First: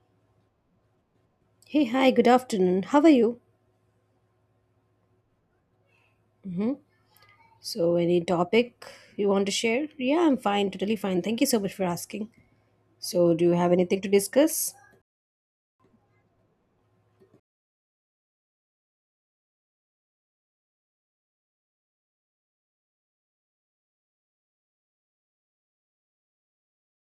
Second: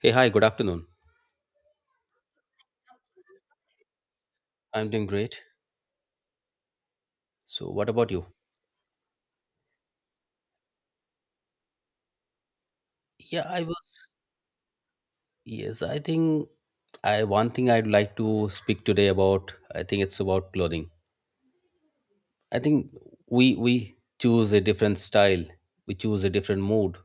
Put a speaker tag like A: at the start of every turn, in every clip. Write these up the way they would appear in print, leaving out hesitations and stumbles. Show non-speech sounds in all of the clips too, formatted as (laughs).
A: Hey, hi, good afternoon.
B: Hey, hi, good afternoon. How are you?
A: I'm doing great.
B: hmm
A: So, what
B: So,
A: about
B: any
A: you?
B: topic you want to share? Yeah, I'm fine, totally fine. Thank you so much for asking. So, do
A: Yeah,
B: you
A: I
B: have
A: was.
B: anything to discuss?
A: Yes, I think I one thing I'd like to speak today about, I think it's about clothing. I think we choose a different style, we choose a different mood,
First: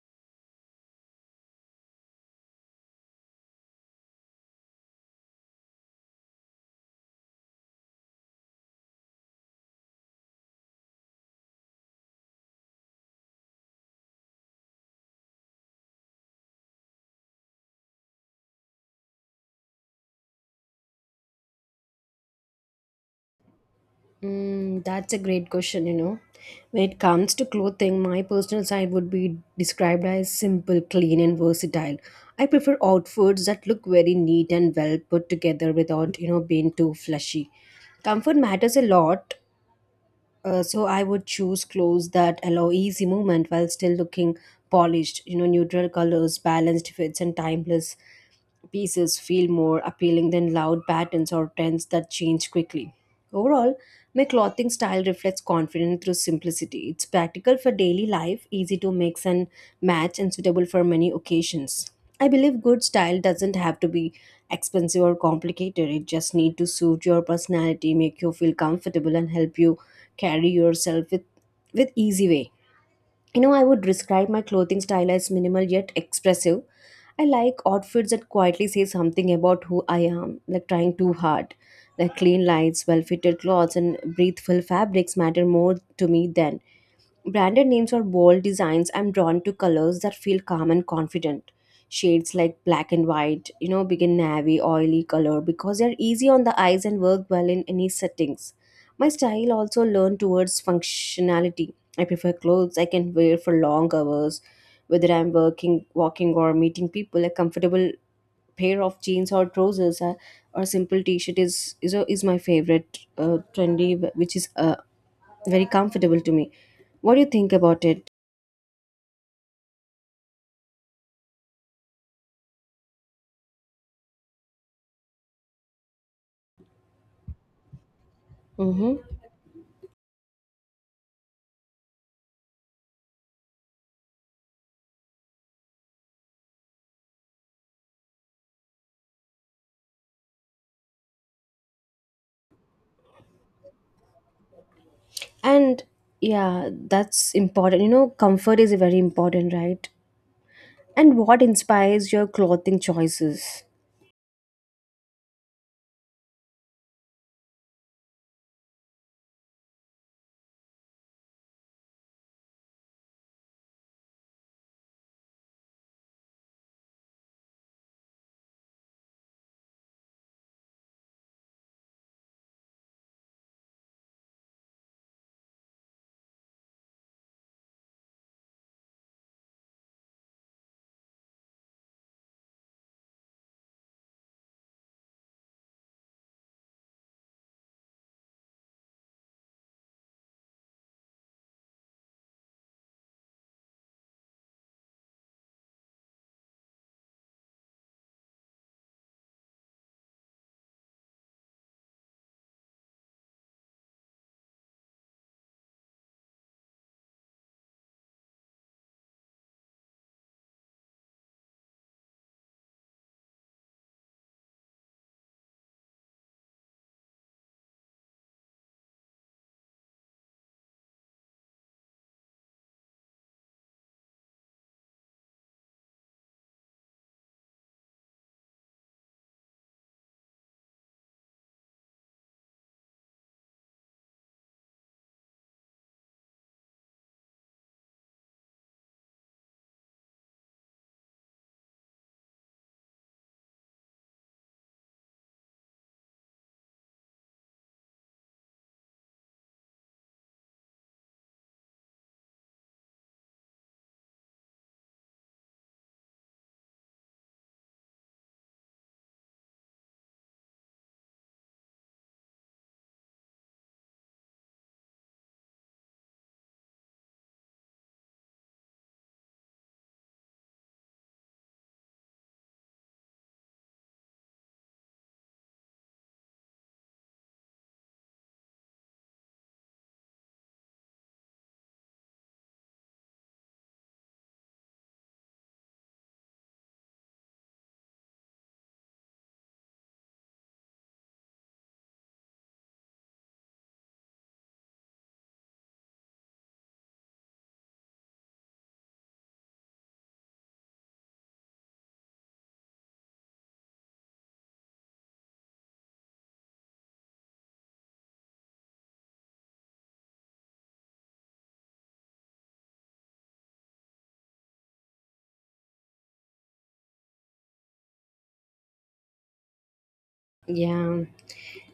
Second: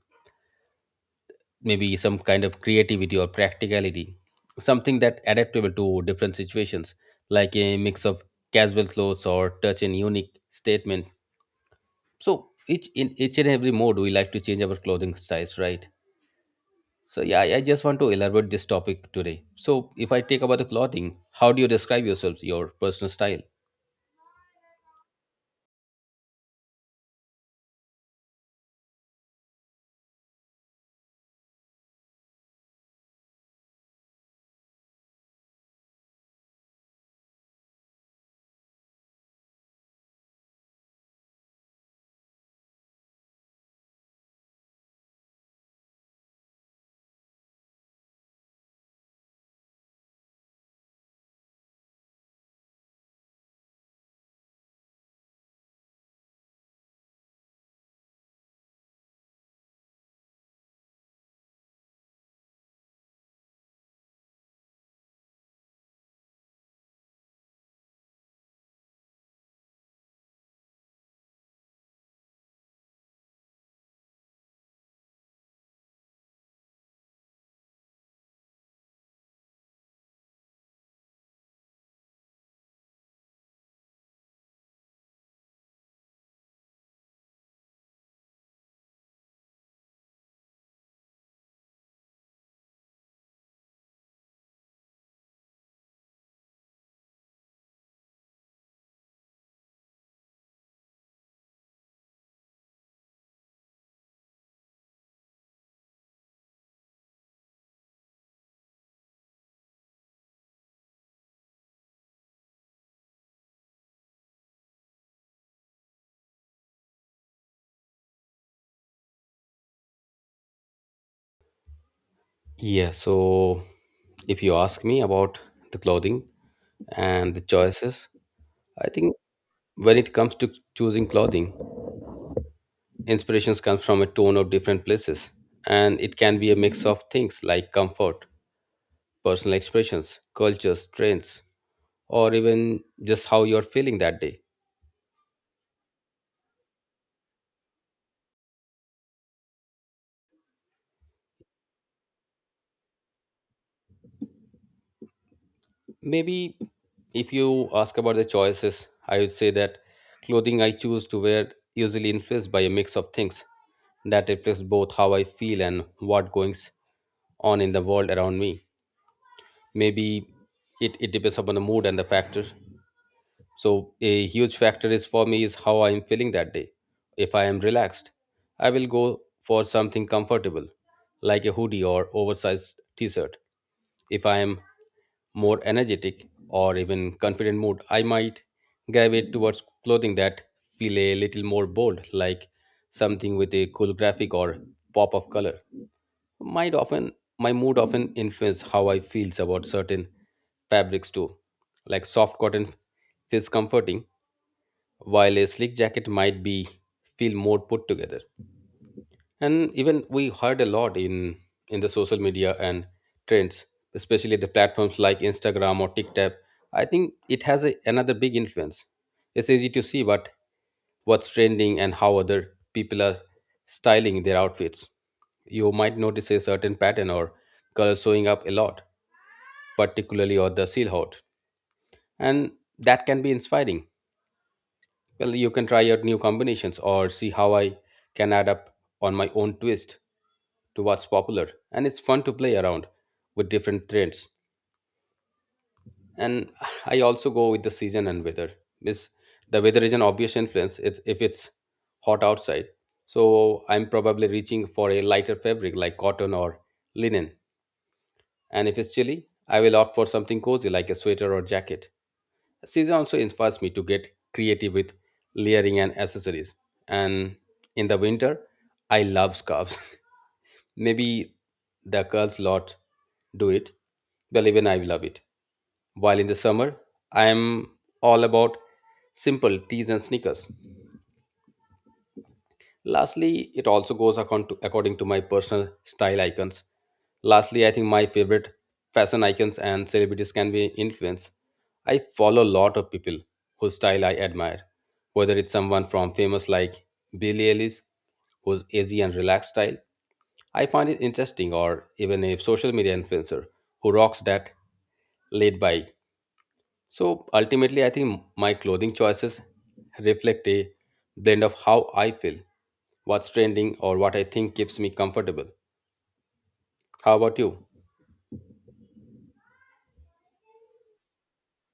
A: maybe some kind of creativity or practicality, something that adaptable to different situations, like a mix of casual clothes or touch and unique statement. So each and every mode we like to change our clothing styles, right? So yeah, I just want to elaborate this topic today. So if I take about the clothing, how do you describe yourselves, your personal style?
B: That's a great question. When it comes to clothing, my personal side would be described as simple, clean, and versatile. I prefer outfits that look very neat and well put together without being too flashy. Comfort matters a lot. So I would choose clothes that allow easy movement while still looking polished. You know, neutral colors, balanced fits, and timeless pieces feel more appealing than loud patterns or trends that change quickly. Overall, my clothing style reflects confidence through simplicity. It's practical for daily life, easy to mix and match, and suitable for many occasions. I believe good style doesn't have to be expensive or complicated. It just needs to suit your personality, make you feel comfortable, and help you carry yourself with easy way. You know, I would describe my clothing style as minimal yet expressive. I like outfits that quietly say something about who I am, like trying too hard. Like clean lights, well fitted clothes, and breathable fabrics matter more to me than branded names or bold designs. I'm drawn to colors that feel calm and confident. Shades like black and white, begin navy, oily color because they're easy on the eyes and work well in any settings. My style also learned towards functionality. I prefer clothes I can wear for long hours, whether I'm working, walking, or meeting people. A comfortable pair of jeans or trousers or simple t-shirt is my favorite trendy, which is very comfortable to me. What do you think about it?
A: Yeah, so if you ask me about the clothing and the choices, I
B: Mm-hmm.
A: think when it comes to choosing clothing, inspirations come from a ton of different places. And it can be a mix of things like comfort, personal expressions, cultures, trends, or even just how you're feeling that day.
B: And yeah, that's important. You know, comfort is very important, right? And what inspires your clothing choices?
A: Maybe if you ask about the choices, I would say that clothing I choose to wear usually influenced by a mix of things that reflects both how I feel and what goings on in the world around me. Maybe it depends upon the mood and the factors. So a huge factor is for me is how I am feeling that day. If I am relaxed, I will go for something comfortable, like a hoodie or oversized t-shirt. If I am more energetic, or even confident mood, I might gravitate towards clothing that feel a little more bold, like something with a cool graphic or pop of color. Might often my mood often influence how I feels about certain fabrics too. Like soft cotton feels comforting, while a sleek jacket might be feel more put together, and even we heard a lot in the social media and trends, especially the platforms like Instagram or TikTok. I think it has a, another big influence. It's easy to see what's trending and how other people are styling their outfits. You might notice a certain pattern or color showing up a lot, particularly or the seal hot, and that can be inspiring. Well, you can try out new combinations or see how I can add up on my own twist to what's popular. And it's fun to play around with different trends. And (sighs) I also go with the season and weather. Miss The weather is an obvious influence. It's If it's hot outside. So I'm probably reaching for a lighter fabric like cotton or linen. And if it's chilly, I will opt for something cozy like a sweater or jacket. Season also inspires me to get creative with layering and accessories. And in the winter, I love scarves. (laughs) Maybe the girls lot do it, but even I love it. While in the summer, I am all about simple tees and sneakers. Lastly, it also goes according to, according to my personal style icons. Lastly, I think my favorite fashion icons and celebrities can be influenced. I follow a lot of people whose style I admire, whether it's someone from famous like Billie Eilish, whose easy and relaxed style I find it interesting, or even a social media influencer who rocks that laid back. So ultimately, I think my clothing choices reflect a blend of how I feel, what's trending, or what I think keeps me comfortable. How about you?
B: Yeah.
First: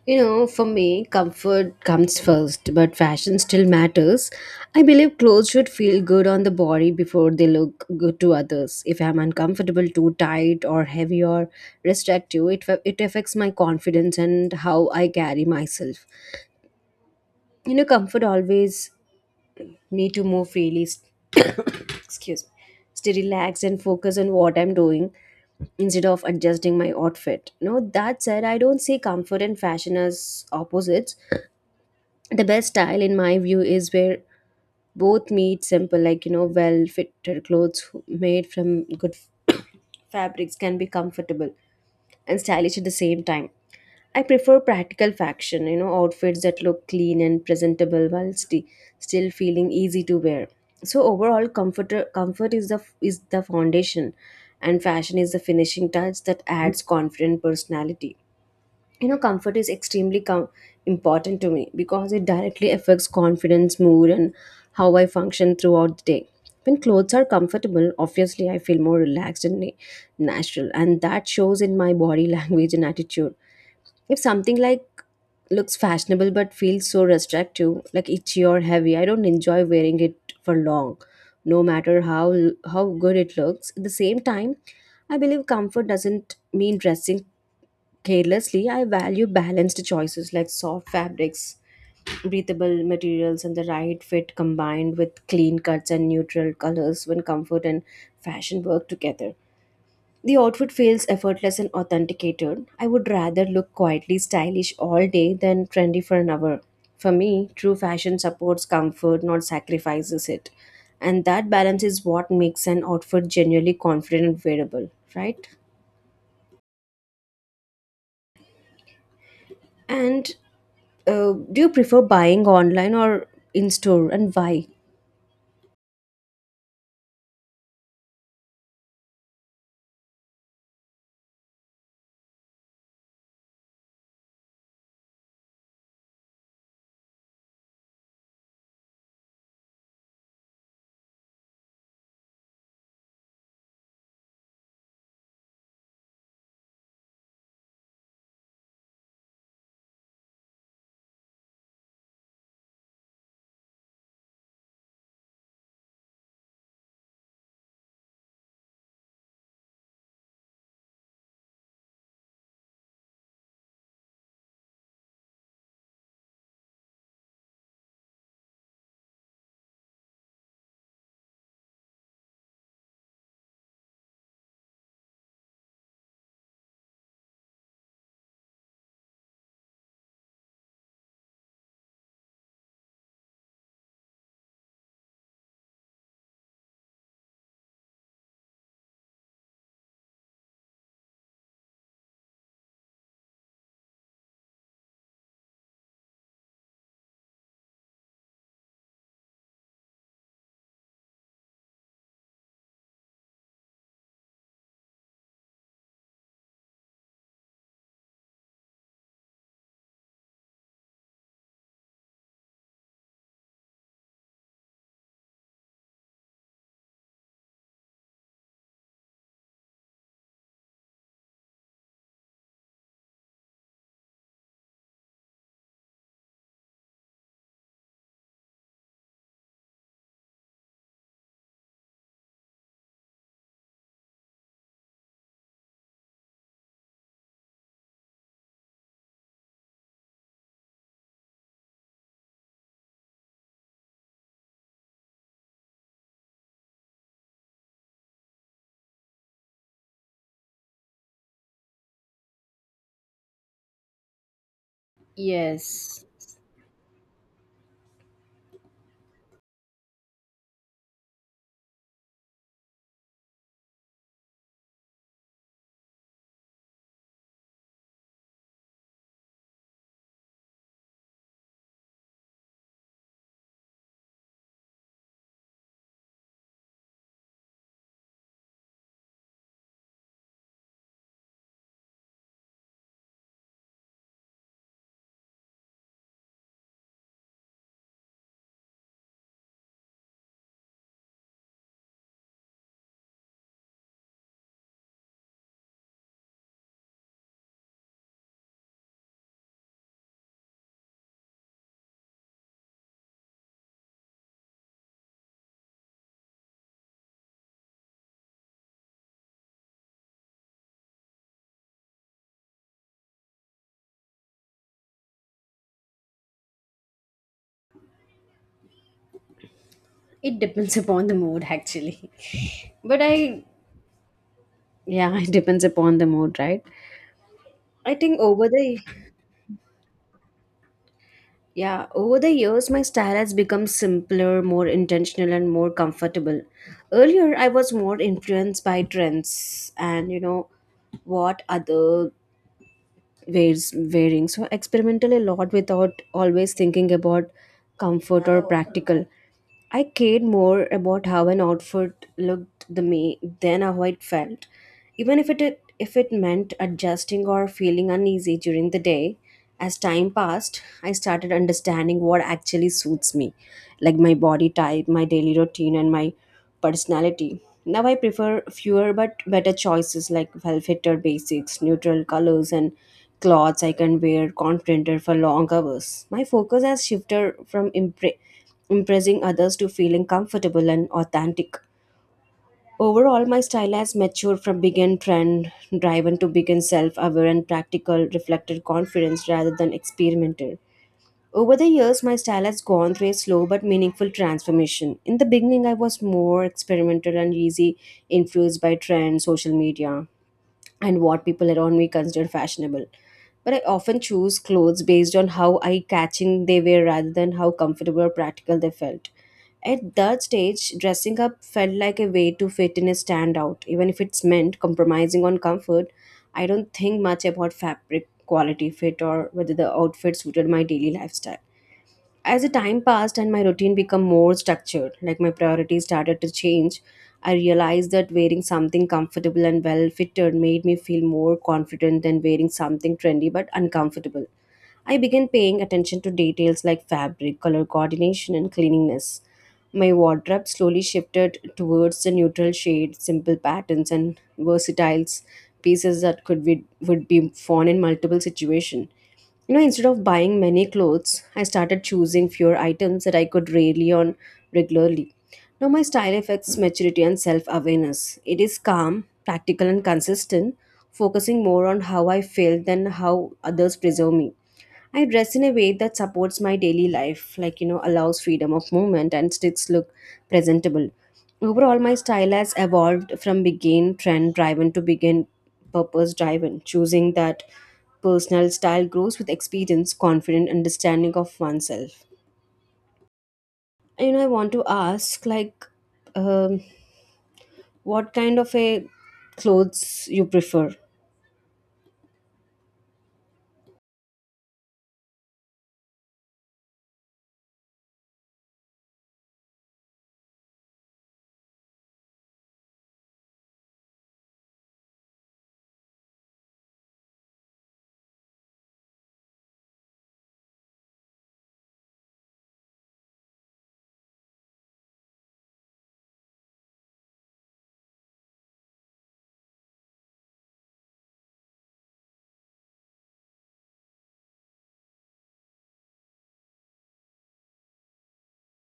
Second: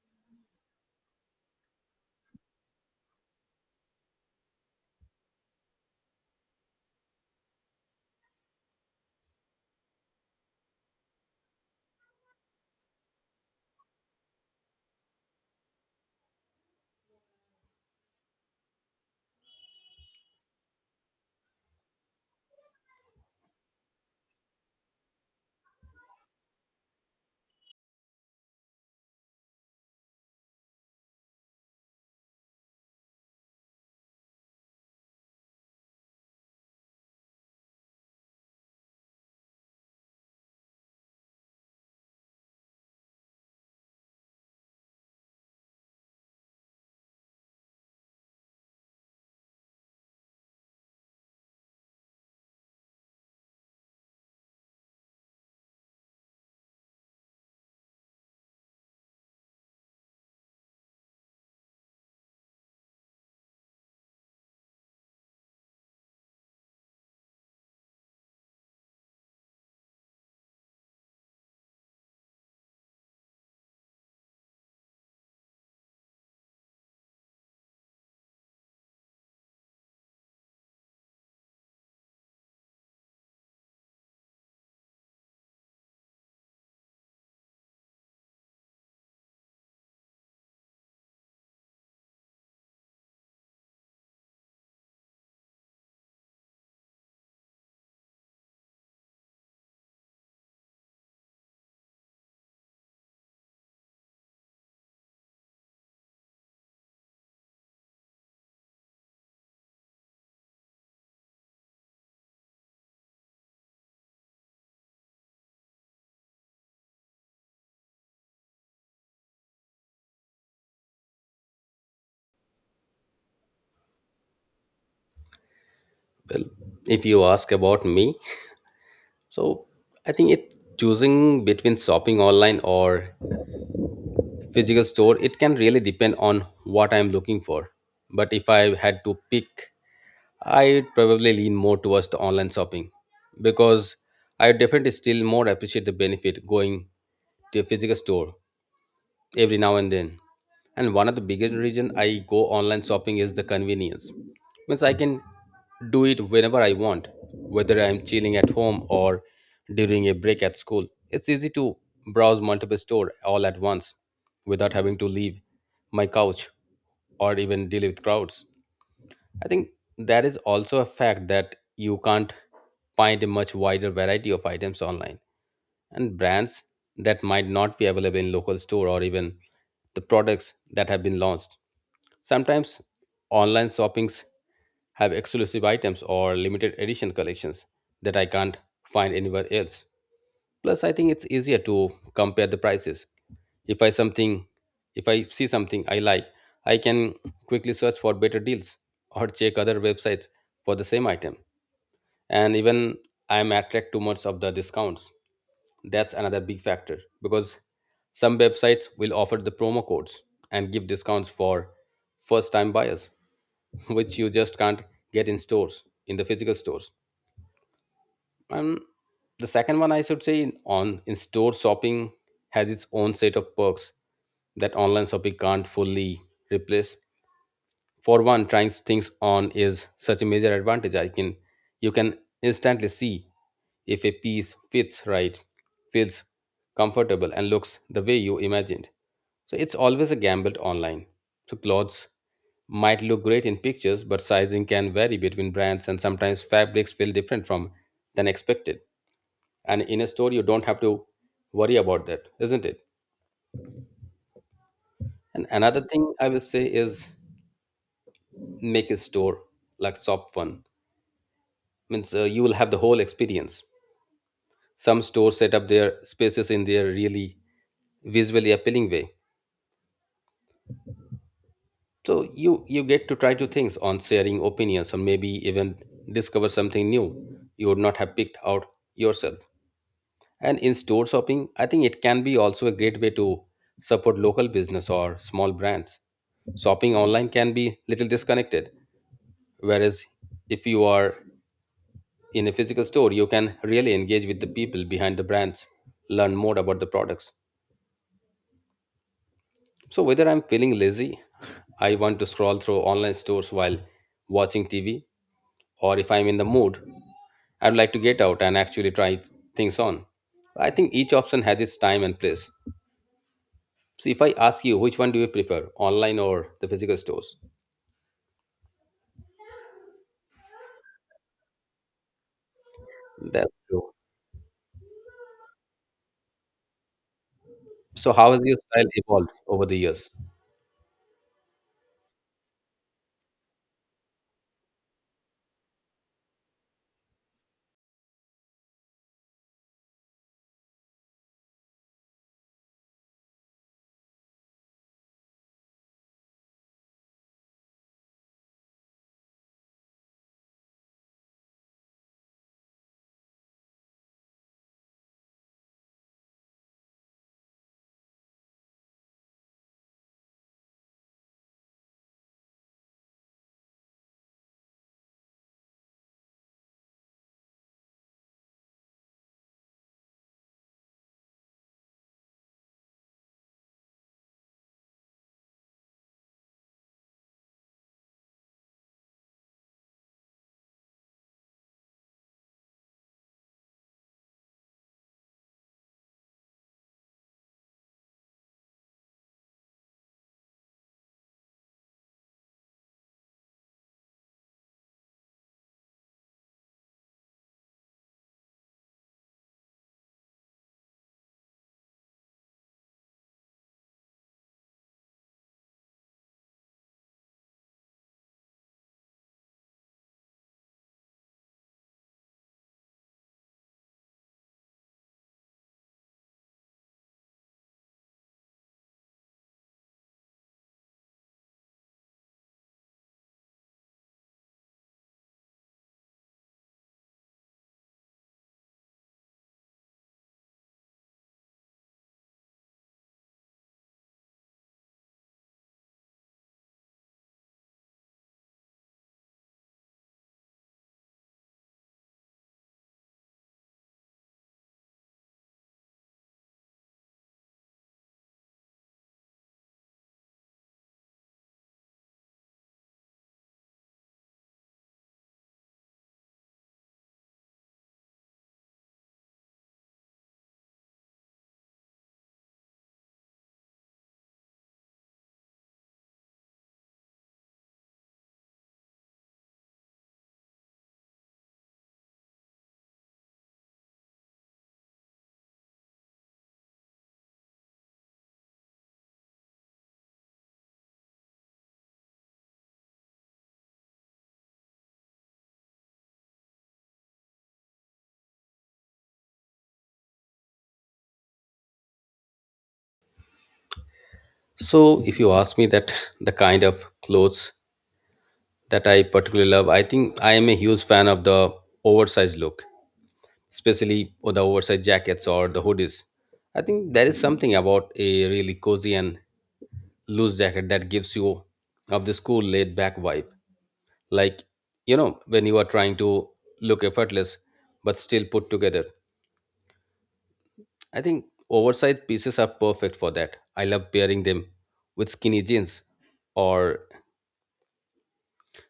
B: You know, for me, comfort comes first, but fashion still matters. I believe clothes should feel good on the body before they look good to others. If I'm uncomfortable, too tight, or heavy or restrictive, it affects my confidence and how I carry myself. You know, comfort always me to move freely. Excuse me. Stay relaxed and focus on what I'm doing instead of adjusting my outfit. No, that said, I don't see comfort and fashion as opposites. The best style, in my view, is where both meet simple, like well fitted clothes made from good (coughs) fabrics can be comfortable and stylish at the same time. I prefer practical fashion, outfits that look clean and presentable while still feeling easy to wear. So overall, comfort is the foundation, and fashion is the finishing touch that adds confident personality. You know, comfort is extremely important to me because it directly affects confidence, mood, and how I function throughout the day. When clothes are comfortable, obviously I feel more relaxed and natural, and that shows in my body (laughs) language and attitude. If something like looks fashionable but feels so restrictive, like itchy or heavy, I don't enjoy wearing it for long, no matter how good it looks. At the same time, I believe comfort doesn't mean dressing carelessly. I value balanced choices like soft fabrics, breathable materials, and the right fit combined with clean cuts and neutral colors when comfort and fashion work together. The outfit feels effortless and authenticated. I would rather look quietly stylish all day than trendy for an hour. For me, true fashion supports comfort, not sacrifices it. And that balance is what makes an outfit genuinely confident and wearable, right? And do you prefer buying online or in store and why?
A: Well, if you ask about me, so I think it choosing between shopping online or physical store, it can really depend on what I'm looking for. But if I had to pick, I'd probably lean more towards the online shopping, because I definitely still more appreciate the benefit going to a physical store every now and then. And one of the biggest reason I go online shopping is the convenience. Means I can do it whenever I want, whether I'm chilling at home or during a break at school. It's easy to browse multiple store all at once without having to leave my couch or even deal with crowds. I think there is also a fact that you can't find a much wider variety of items online and brands that might not be available in local store or even the products that have been launched. Sometimes online shoppings have exclusive items or limited edition collections that I can't find anywhere else. Plus, I think it's easier to compare the prices. If I something, if I see something I like, I can quickly search for better deals or check other websites for the same item. And even I am attracted to much of the discounts. That's another big factor because some websites will offer the promo codes and give discounts for first time buyers, (laughs) which you just can't get in stores, in the physical stores. And the second one, I should say, in- on in store shopping has its own set of perks that online shopping can't fully replace. For one, trying things on is such a major advantage. I can You can instantly see if a piece fits right, feels comfortable, and looks the way you imagined. So it's always a gamble online. So clothes might look great in pictures, but sizing can vary between brands, and sometimes fabrics feel different from than expected, and in a store you don't have to worry about that, isn't it? And another
B: Yes,
A: thing I will say is make a store like shop fun. Means you will have the whole experience. Some stores set up their spaces in their really visually appealing way, so you get to try to things on, sharing opinions and maybe even discover something new you would not have picked out yourself. And in store shopping, I think it can be also a great way to support local business or small brands. Shopping online can be little disconnected, whereas if you are in a physical store, you can really engage with the people behind the brands, learn more about the products. So whether I'm feeling lazy, I want to scroll through online stores while watching TV, or if I'm in the mood, I'd like to get out and actually try things on. I think each option has its time and place. So if I ask you, which one do you prefer, online or the physical stores?
B: it depends (laughs) upon the mood actually. (laughs) But I,
A: That's true.
B: yeah, it depends upon the mood, right? I
A: So
B: think
A: how has
B: over
A: your
B: the
A: style evolved over the years?
B: Yeah, over the years, my style has become simpler, more intentional, and more comfortable. Earlier, I was more influenced by trends and what other ways wearing. So, I experimented a lot without always thinking about comfort or practical. I cared more about how an outfit looked the me than how it felt, even if it meant adjusting or feeling uneasy during the day. As time passed, I started understanding what actually suits me, like my body type, my daily routine, and my personality. Now I prefer fewer but better choices like well-fitted basics, neutral colors, and clothes I can wear confidenter for long hours. My focus has shifted from impressing others to feeling comfortable and authentic. Overall, my style has matured from begin trend driven to begin self aware and practical, reflected confidence rather than experimental. Over the years, my style has gone through a slow but meaningful transformation. In the beginning, I was more experimental and easy, influenced by trends, social media and what people around me consider fashionable, but I often choose clothes based on how I catching they were rather than how comfortable or practical they felt. At that stage dressing up felt like a way to fit in and stand out even if it's meant compromising on comfort. I don't think much about fabric quality fit or whether the outfit suited my daily lifestyle. As the time passed and my routine became more structured, like my priorities started to change, I realized that wearing something comfortable and well fitted made me feel more confident than wearing something trendy but uncomfortable. I began paying attention to details like fabric, color coordination, and cleanliness. My wardrobe slowly shifted towards the neutral shades, simple patterns, and versatile pieces that could be would be worn in multiple situations. You know, instead of buying many clothes, I started choosing fewer items that I could rely on regularly. Now, my style affects maturity and self awareness. It is calm, practical, and consistent, focusing more on how I feel than how others preserve me. I dress in a way that supports my daily life, like allows freedom of movement and sticks look presentable. Overall, my style has evolved from begin trend driven to begin purpose driven, choosing that personal style grows with experience, confident understanding of oneself. You know, I want to ask, like, um, what kind of a clothes you prefer?
A: So if you ask me that (laughs) the kind of clothes that I particularly love, I think I am a huge fan of the oversized look, especially or the oversized jackets or the hoodies. I think there is something about a really cozy and loose jacket that gives you of this cool laid back vibe. Like, you know, when you are trying to look effortless but still put together. I think oversized pieces are perfect for that. I love pairing them with skinny jeans, or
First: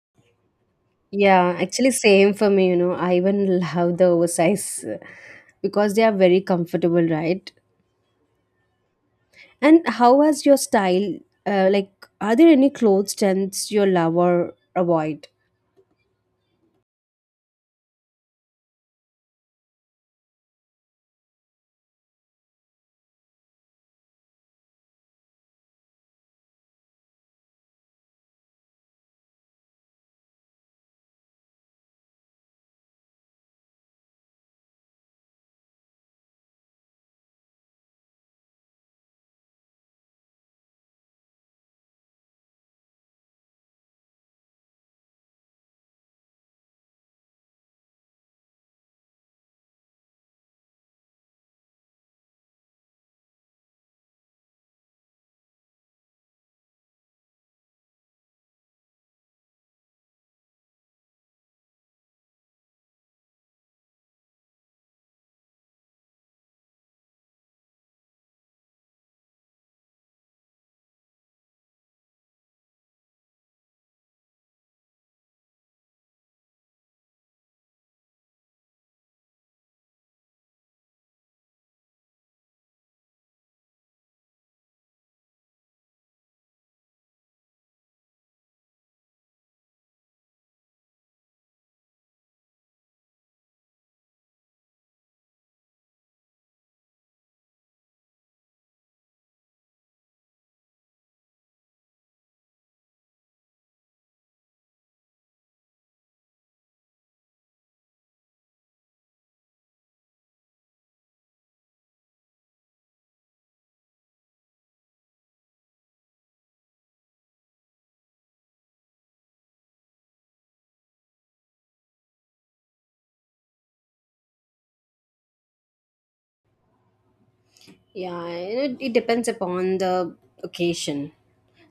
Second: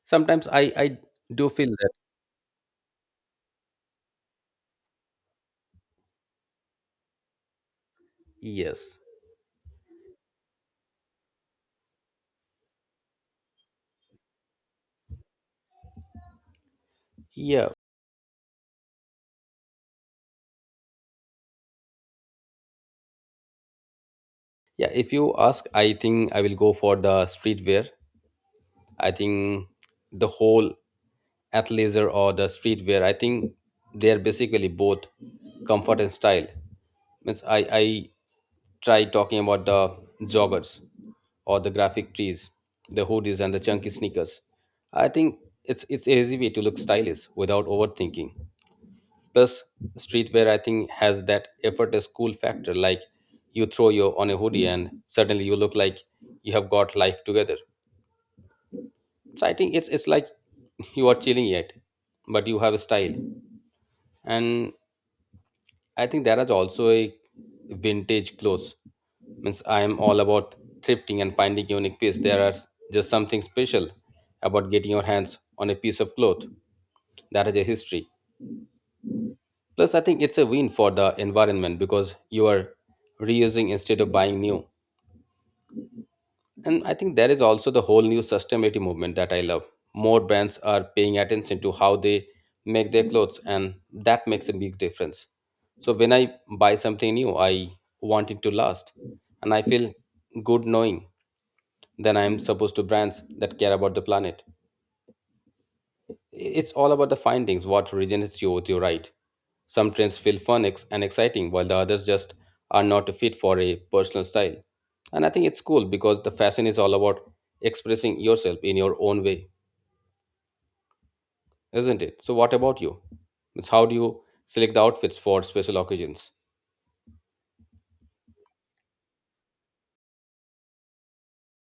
A: sometimes I do
B: Yeah,
A: feel
B: actually,
A: that
B: same for me. You know, I even (laughs) love the oversize because they are very comfortable, right?
A: yes,
B: And how has your style, uh, like, are there any clothes trends you love or avoid?
A: yeah, yeah. If you ask, I think I will go for the streetwear. I think the whole athleisure or the streetwear, I think they are basically both comfort and style. Means I try talking about the joggers or the graphic tees, the hoodies and the chunky sneakers. I think it's a easy way to look stylish without overthinking. Plus, streetwear I think has that effortless cool factor. Like you throw your on a hoodie and suddenly you look like you have got life together. So I think it's like (laughs) you are chilling yet, but you have a style. And I think there is also a vintage clothes. Means I am all about thrifting and finding unique piece. There are just something special about getting your hands on a piece of cloth that has a history. Plus, I think it's a win for the environment because you are reusing instead of buying new. And I think there is also the whole new sustainability movement that I love. More brands are paying attention to how they make their clothes, and that makes a big difference. So when I buy something new, I want it to last, and I feel good knowing that I am supposed to brands that care about the planet. It's all about the findings, what originates you with you, right? Some trends feel fun ex- and exciting, while the others just are not fit for a personal style. And I think it's cool because the fashion is all about expressing yourself in your own way, isn't it? So, what about you? It's how do you select the outfits for special occasions?
B: Yeah, it depends upon the occasion.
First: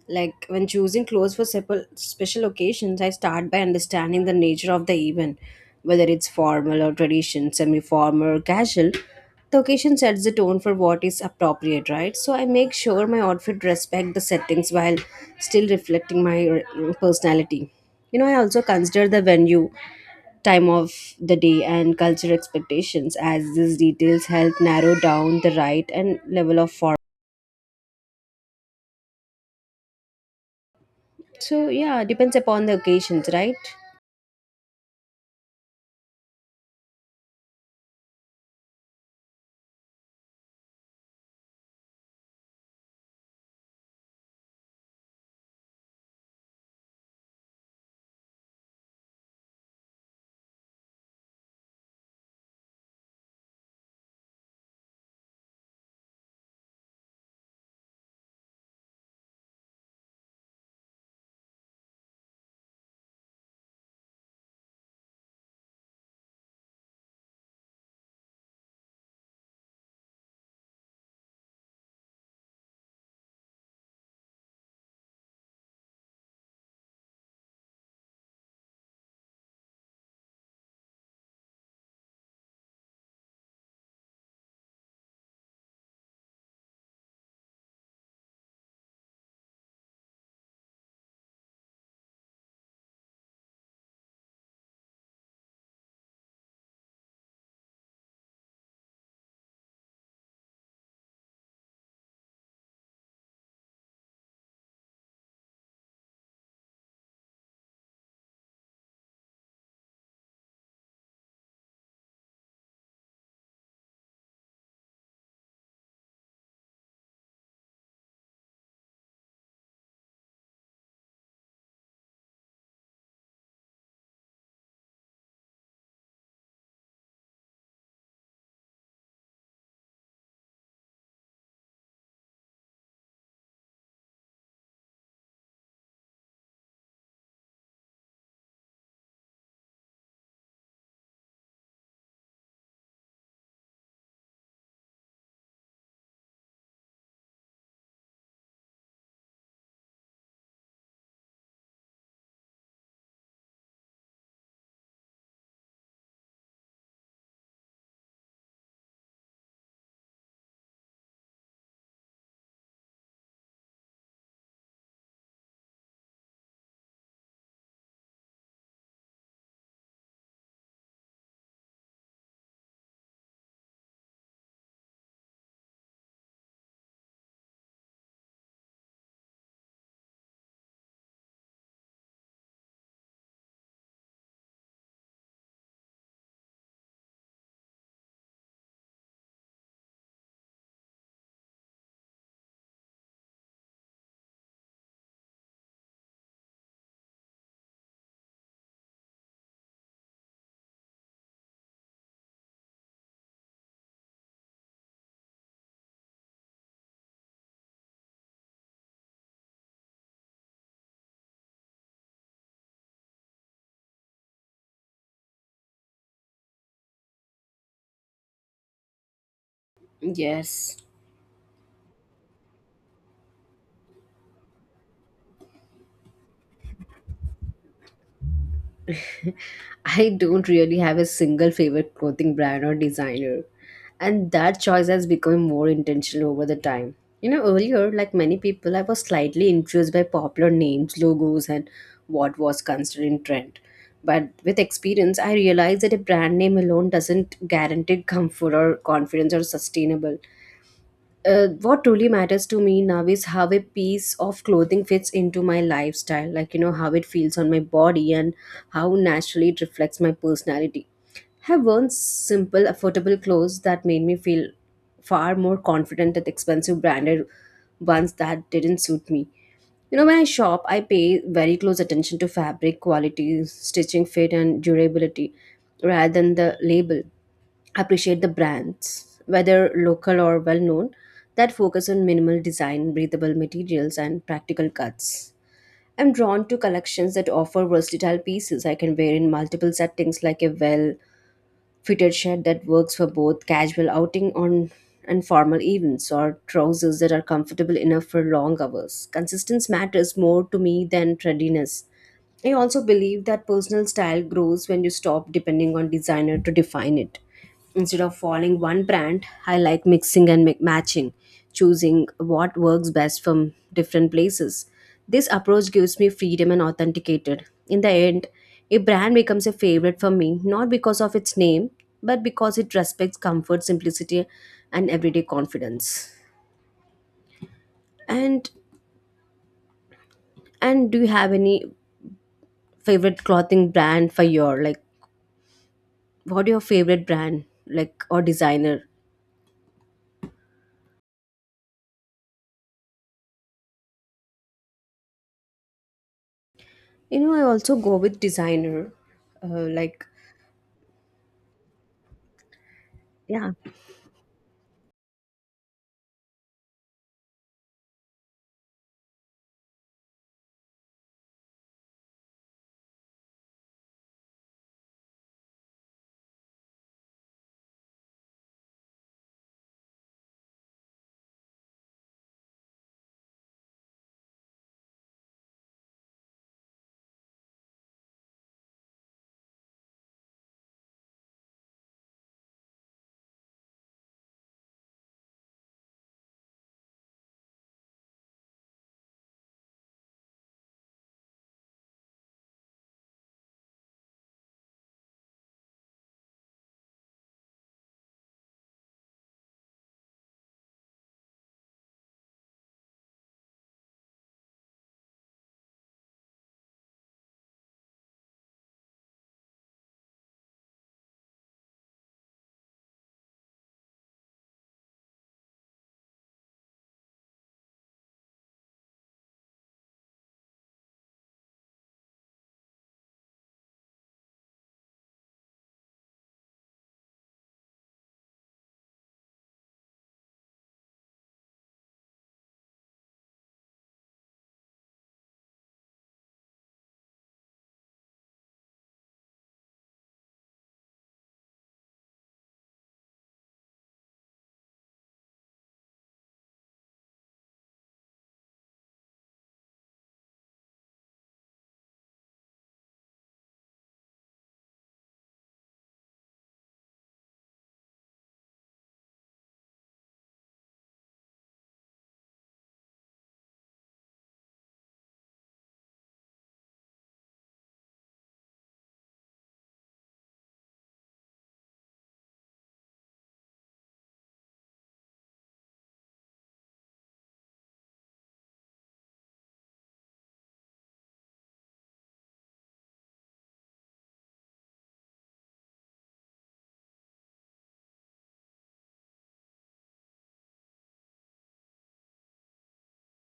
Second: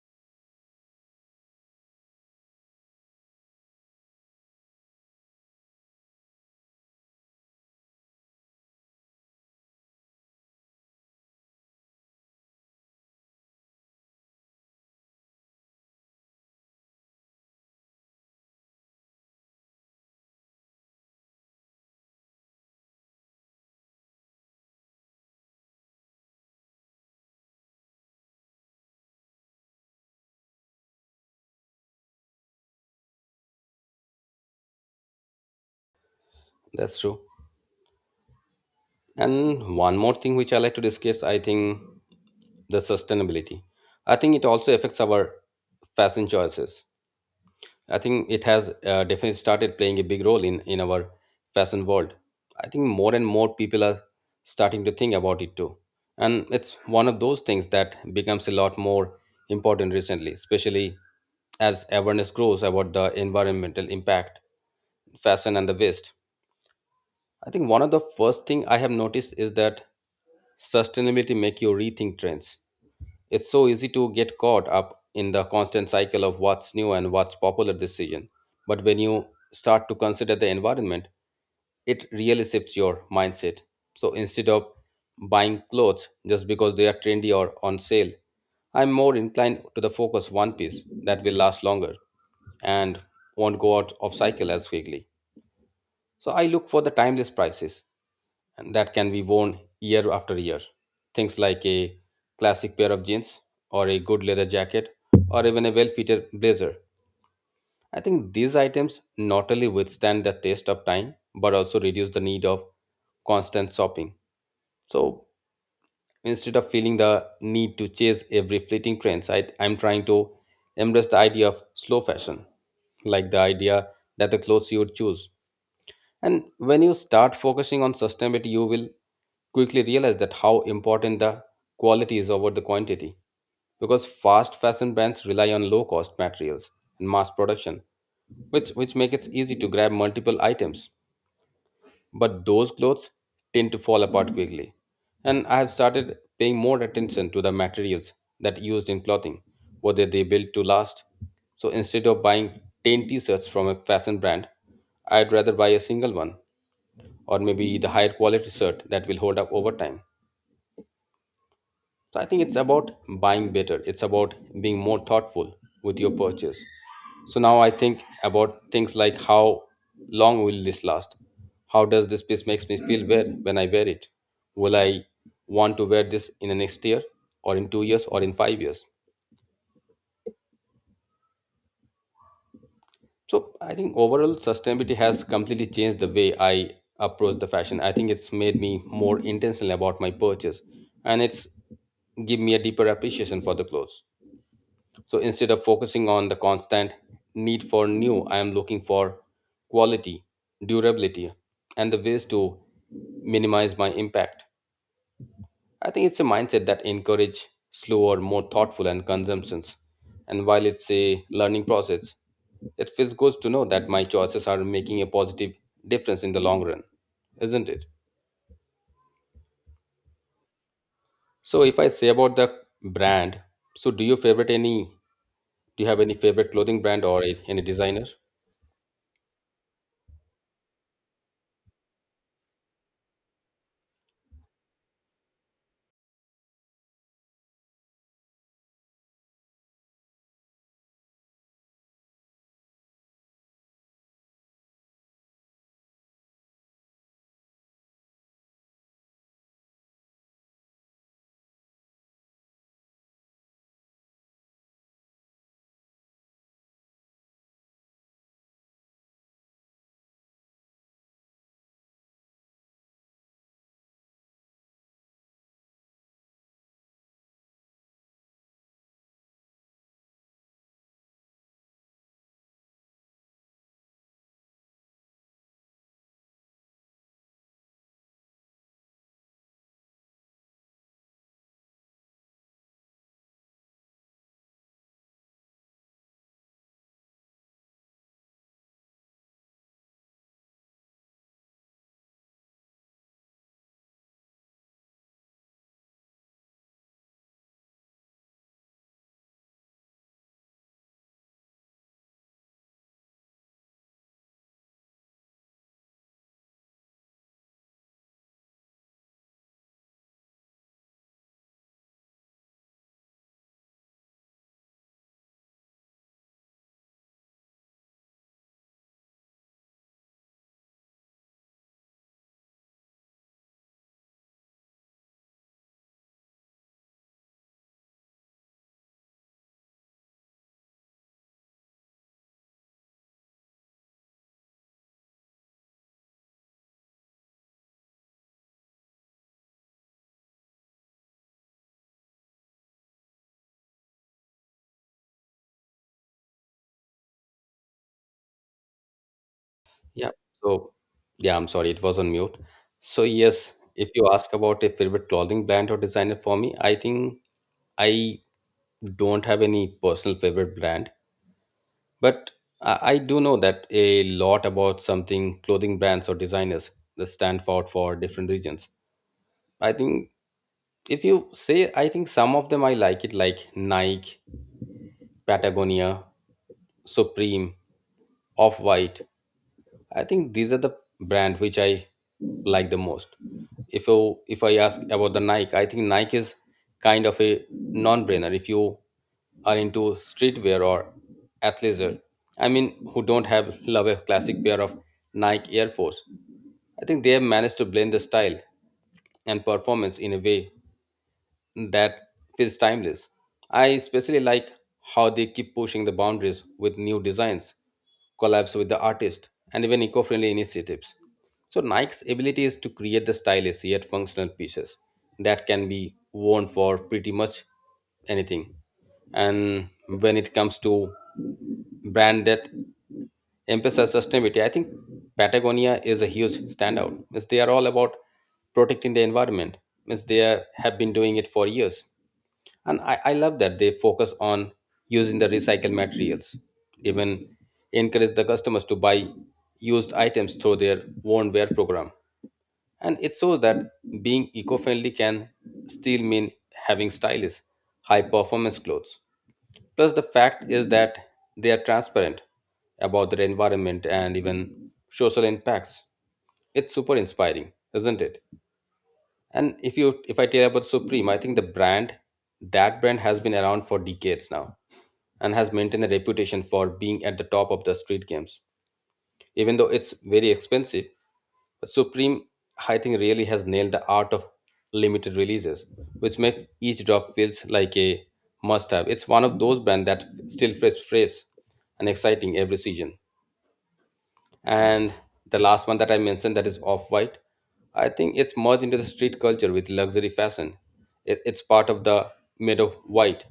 B: Like when choosing clothes for special occasions, I start by understanding the nature of the event, whether it's formal or tradition, semi formal or casual. The occasion sets the tone for what is appropriate, right? So I make sure my outfit respect the settings while still reflecting my personality. You know, I also consider the venue, time of the day and cultural expectations as these details help narrow down the right and level of form. So yeah, depends upon the occasions, right?
A: That's true. And one more thing which I like to discuss, I think the sustainability. I think it also affects our fashion choices. I think it has definitely started playing a big role in our fashion world. I think more and more people are starting to think about it too. And it's one of those things that becomes a lot more important recently, especially as awareness grows about the environmental impact, fashion and the waste. I think one of the first thing I have noticed is that sustainability make you rethink trends. It's so easy to get caught up in the constant cycle of what's new and what's popular decision. But when you start to consider the environment, it really shifts your mindset. So instead of buying clothes just because they are trendy or on sale, I'm more inclined to the focus one piece that will last longer and won't go out of cycle as quickly. So I look for the timeless prices and that can be worn year after year. Things like a classic pair of jeans or a good leather jacket or even a well-fitted blazer. I think these items not only withstand the test of time but also reduce the need of constant shopping. So instead of feeling the need to chase every fleeting trend, I'm trying to embrace the idea of slow fashion, like the idea that the clothes you would choose, and when you start focusing on sustainability, you will quickly realize that how important the quality is over the quantity. Because fast fashion brands rely on low cost materials and mass production, which make it easy to grab multiple items. But those clothes tend to fall apart quickly. And I have started paying more attention to the materials that used in clothing, whether they built to last. So instead of buying 10 t-shirts from a fashion brand, I'd rather buy a single one or maybe the higher quality shirt that will hold up over time. So I think it's about buying better. It's about being more thoughtful with your purchase. So now I think about things like how long will this last? How does this piece makes me feel wear when I wear it? Will I want to wear this in the next year or in 2 years or in 5 years? So I think overall sustainability has completely changed the way I approach the fashion. I think it's made me more intentional about my purchase, and it's give me a deeper appreciation for the clothes. So instead of focusing on the constant need for new, I am looking for quality, durability and the ways to minimize my impact. I think it's a mindset that encourage slower, more thoughtful and consumptions. And while it's a learning process, it feels good to know that my choices are making a positive difference in the long run, isn't it?
B: Yes.
A: So if I say about the brand, so do you favorite any, do you have any favorite clothing brand or any designer?
B: (laughs) I don't really have a single favorite clothing brand or designer. And that choice has become more intentional over the time. You know, earlier, like many people, I was slightly influenced by popular names, logos, and what was considered in trend. But with experience, I realized that a brand name alone doesn't guarantee comfort or confidence or sustainable. What truly matters to me now is how a piece of clothing fits into my lifestyle, like how it feels on my body and how naturally it reflects my personality. Have worn simple, affordable clothes that made me feel far more confident than expensive branded ones that didn't suit me. You know, when I shop, I pay very close attention to fabric quality, stitching fit, and durability rather than the label. Appreciate the brands, whether local or well known, that focus on minimal design, breathable materials, and practical cuts. I'm drawn to collections that offer versatile pieces I can wear in multiple settings, like a well fitted shirt that works for both casual outing on and formal events, or trousers that are comfortable enough for long hours. Consistency matters more to me than trendiness. I also believe that personal style grows when you stop depending on designer to define it. Instead of following one brand, I like mixing and matching, choosing what works best from different places. This approach gives me freedom and authenticated. In the end, a brand becomes a favorite for me not because of its name, but because it respects comfort, simplicity, and everyday confidence. And and do you have any favorite clothing brand for your like what your favorite brand like or designer, you know, I also go with designer, uh, like
A: Yeah. So yeah, I'm sorry, it was on mute. So
B: yeah,
A: yes, if you ask about a favorite clothing brand or designer for me, I think I don't have any personal favorite brand. But I do know that a lot about something clothing brands or designers that stand out for different regions. I think if you say, I think some of them I like it, like Nike, Patagonia, Supreme, Off White. I think these are the brand which I like the most. If you if I ask about the Nike, I think Nike is kind of a non-brainer. If you are into streetwear or athleisure, I mean, who don't have love a classic pair of Nike Air Force? I think they have managed to blend the style and performance in a way that feels timeless. I especially like how they keep pushing the boundaries with new designs, collabs with the artist, and even eco friendly initiatives. So Nike's ability is to create the stylish yet functional pieces that can be worn for pretty much anything. And when it comes to brand that emphasize sustainability, I think Patagonia is a huge standout. Means they are all about protecting the environment. Means they are, have been doing it for years, and I love that they focus on using the recycled materials, even encourage the customers to buy used items through their worn wear program, and it shows that being eco-friendly can still mean having stylish high performance clothes. Plus the fact is that they are transparent about their environment and even social impacts. It's super inspiring, isn't it? And if you if I tell you about Supreme, I think the brand, that brand has been around for decades now and has maintained a reputation for being at the top of the street games. Even though it's very expensive, but Supreme I think really has nailed the art of limited releases, which make each drop feels like a must have. It's one of those brands that still feels fresh and exciting every season. And the last one that I mentioned that is off-white. I think it's merged into the street culture with luxury fashion. It's part of the made of white.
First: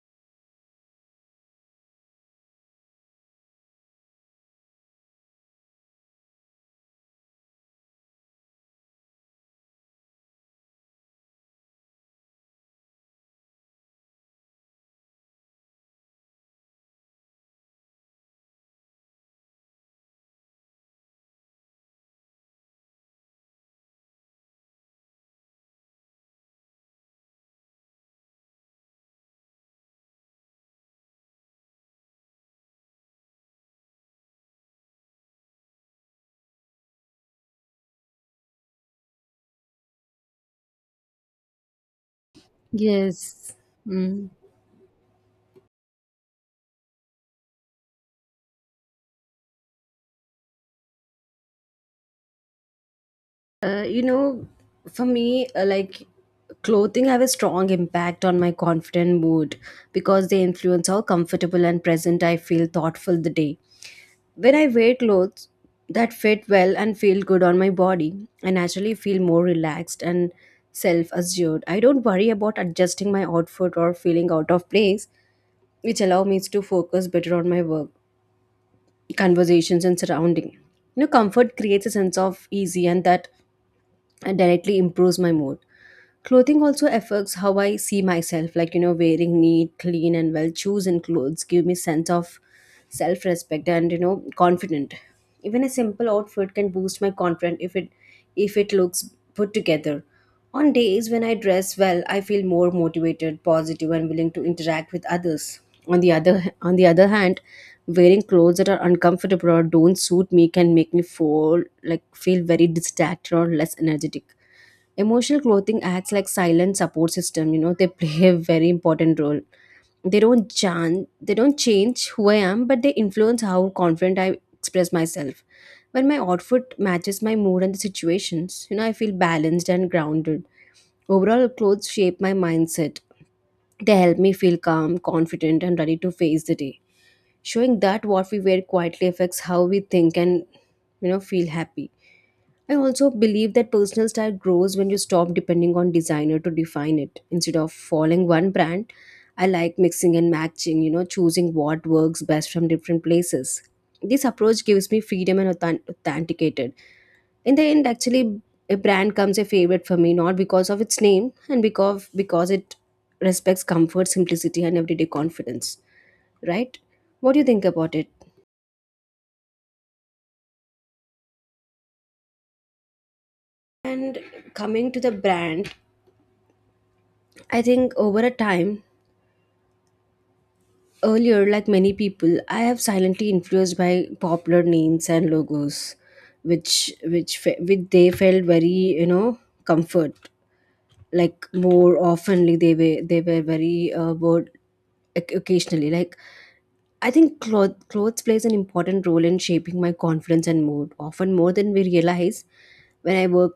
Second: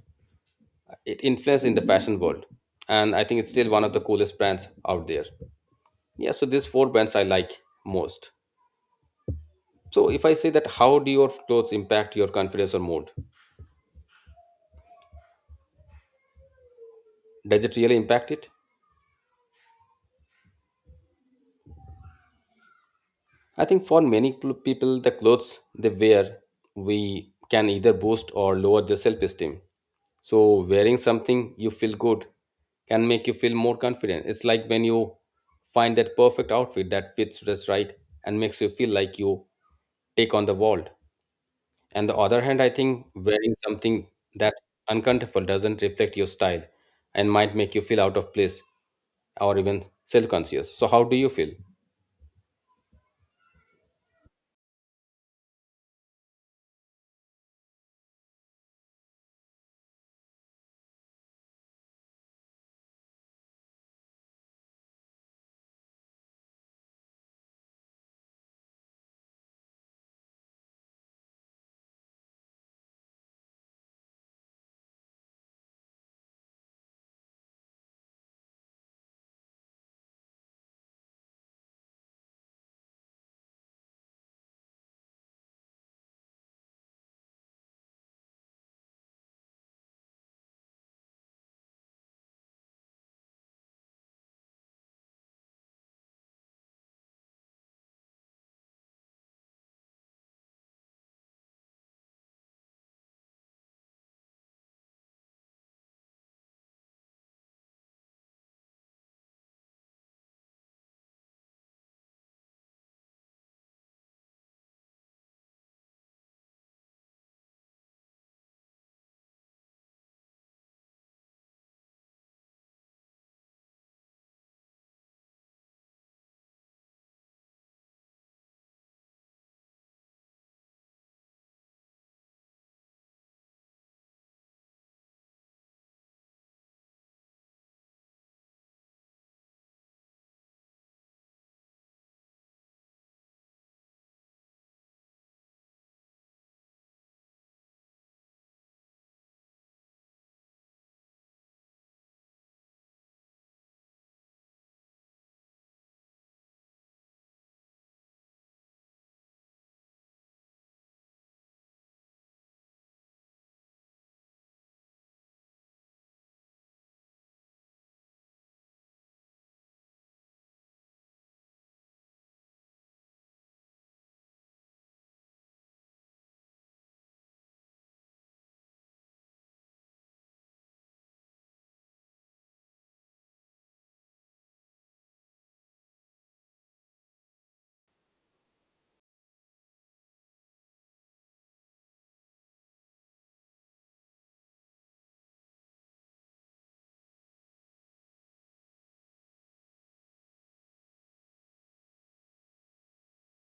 A: It influenced in the fashion world. And I think it's still one of the coolest brands out there. Yeah, so these four brands I like most. So if I say that how do your clothes impact your confidence or mood? Does it really impact it? I think for many people, the clothes they wear, we can either boost or lower their self esteem. So, wearing something you feel good can make you feel more confident. It's like when you find that perfect outfit that fits just right and makes you feel like you take on the world. And the other hand, I think
B: yes,
A: wearing something
B: mm.
A: that uncomfortable doesn't reflect your style and might make you feel out of place or even self conscious. So, how do you feel?
B: You know, for me, like, clothing have a strong impact on my confident mood, because they influence how comfortable and present I feel thoughtful the day. When I wear clothes that fit well and feel good on my body, I naturally feel more relaxed and self assured. I don't worry about adjusting my outfit or feeling out of place, which allow me to focus better on my work, conversations, and surrounding. You know, comfort creates a sense of easy, and that directly improves my mood. Clothing also affects how I see myself. Like, you know, wearing neat, clean, and well chosen clothes give me sense of self respect and, you know, confident. Even a simple outfit can boost my confidence if it looks put together. On days when I dress well, I feel more motivated, positive, and willing to interact with others. On the other hand, wearing clothes that are uncomfortable or don't suit me can make me feel like feel very distracted or less energetic. Emotional clothing acts like silent support system, you know, they (laughs) play a very important role. They don't change who I am, but they influence how confident I express myself. When my outfit matches my mood and the situations, you know, I feel balanced and grounded. Overall, clothes shape my mindset. They help me feel calm, confident, and ready to face the day. Showing that what we wear quietly affects how we think and, you know, feel happy. I also believe that personal style grows when you stop depending on designer to define it. Instead of following one brand, I like mixing and matching, you know, choosing what works best from different places. This approach gives me freedom and authenticated. In the end, actually, a brand comes a favorite for me not because of its name and because it respects comfort, simplicity, and everyday confidence. Right? What do you think about it? And coming to the brand, I think over a time. Earlier, like many people, I have silently influenced by popular names and logos, which they felt very, you know, comfort. Like more oftenly, they were very word occasionally. Like, I think clothes plays an important role in shaping my confidence and mood, often more than we realize. When I wear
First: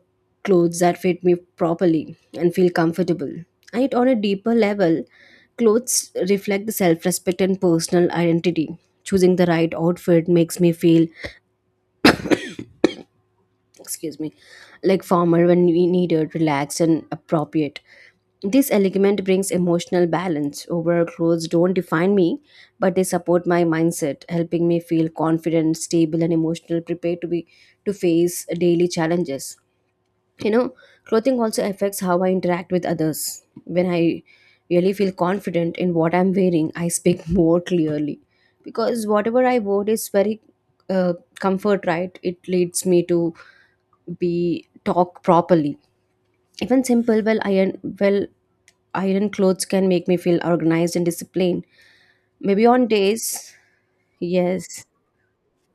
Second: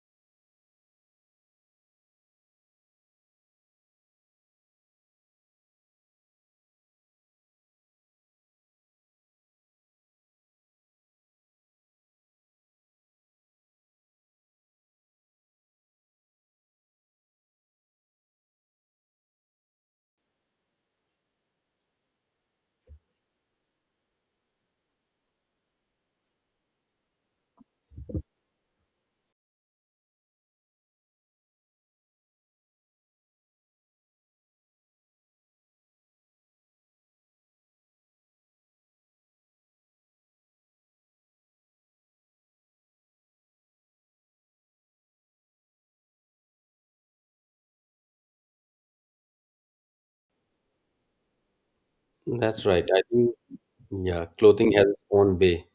B: clothes that fit me properly and feel comfortable, and yet on a deeper level, clothes reflect the self-respect and personal identity. Choosing the right outfit makes me feel, excuse me, like formal when we needed relaxed and appropriate. This element brings emotional balance. Overall, clothes don't define me, but they support my mindset, helping me feel confident, stable, and emotional prepared to face daily challenges. You know, clothing also affects how I interact with others. When I really feel confident in what I'm wearing, I speak (laughs) more clearly, because whatever I wore is very uh, comfort, right? It leads me to be talk properly. Even simple well iron, well iron clothes can make me feel organized and disciplined, maybe
A: That's right.
B: on
A: I think
B: days.
A: yeah, clothing
B: Yes,
A: has its own way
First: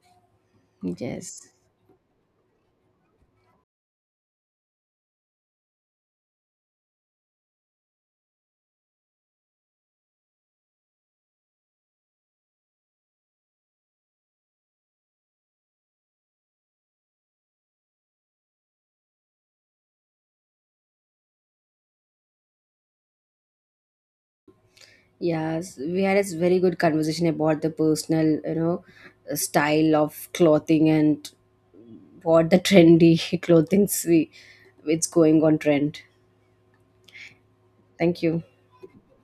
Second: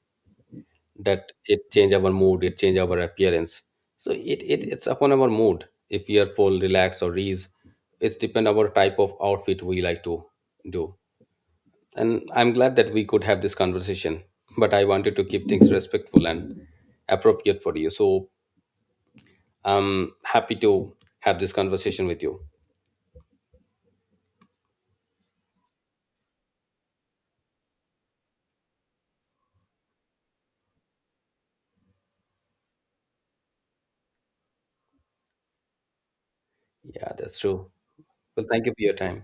A: that
B: yes,
A: it change our mood, it change our appearance. So it, it's upon our mood. If we are full, relaxed, or ease, it's depend our type of outfit we like to do. And I'm glad that we could have this conversation. But I wanted to keep things respectful and appropriate for you. So I'm happy to have this conversation with you.
B: yes, we had a very good conversation about the personal, you know, style of clothing, and what the trendy (laughs) clothing we, it's going on trend.
A: Yeah, that's true.
B: Thank you.
A: Well, thank you for your time.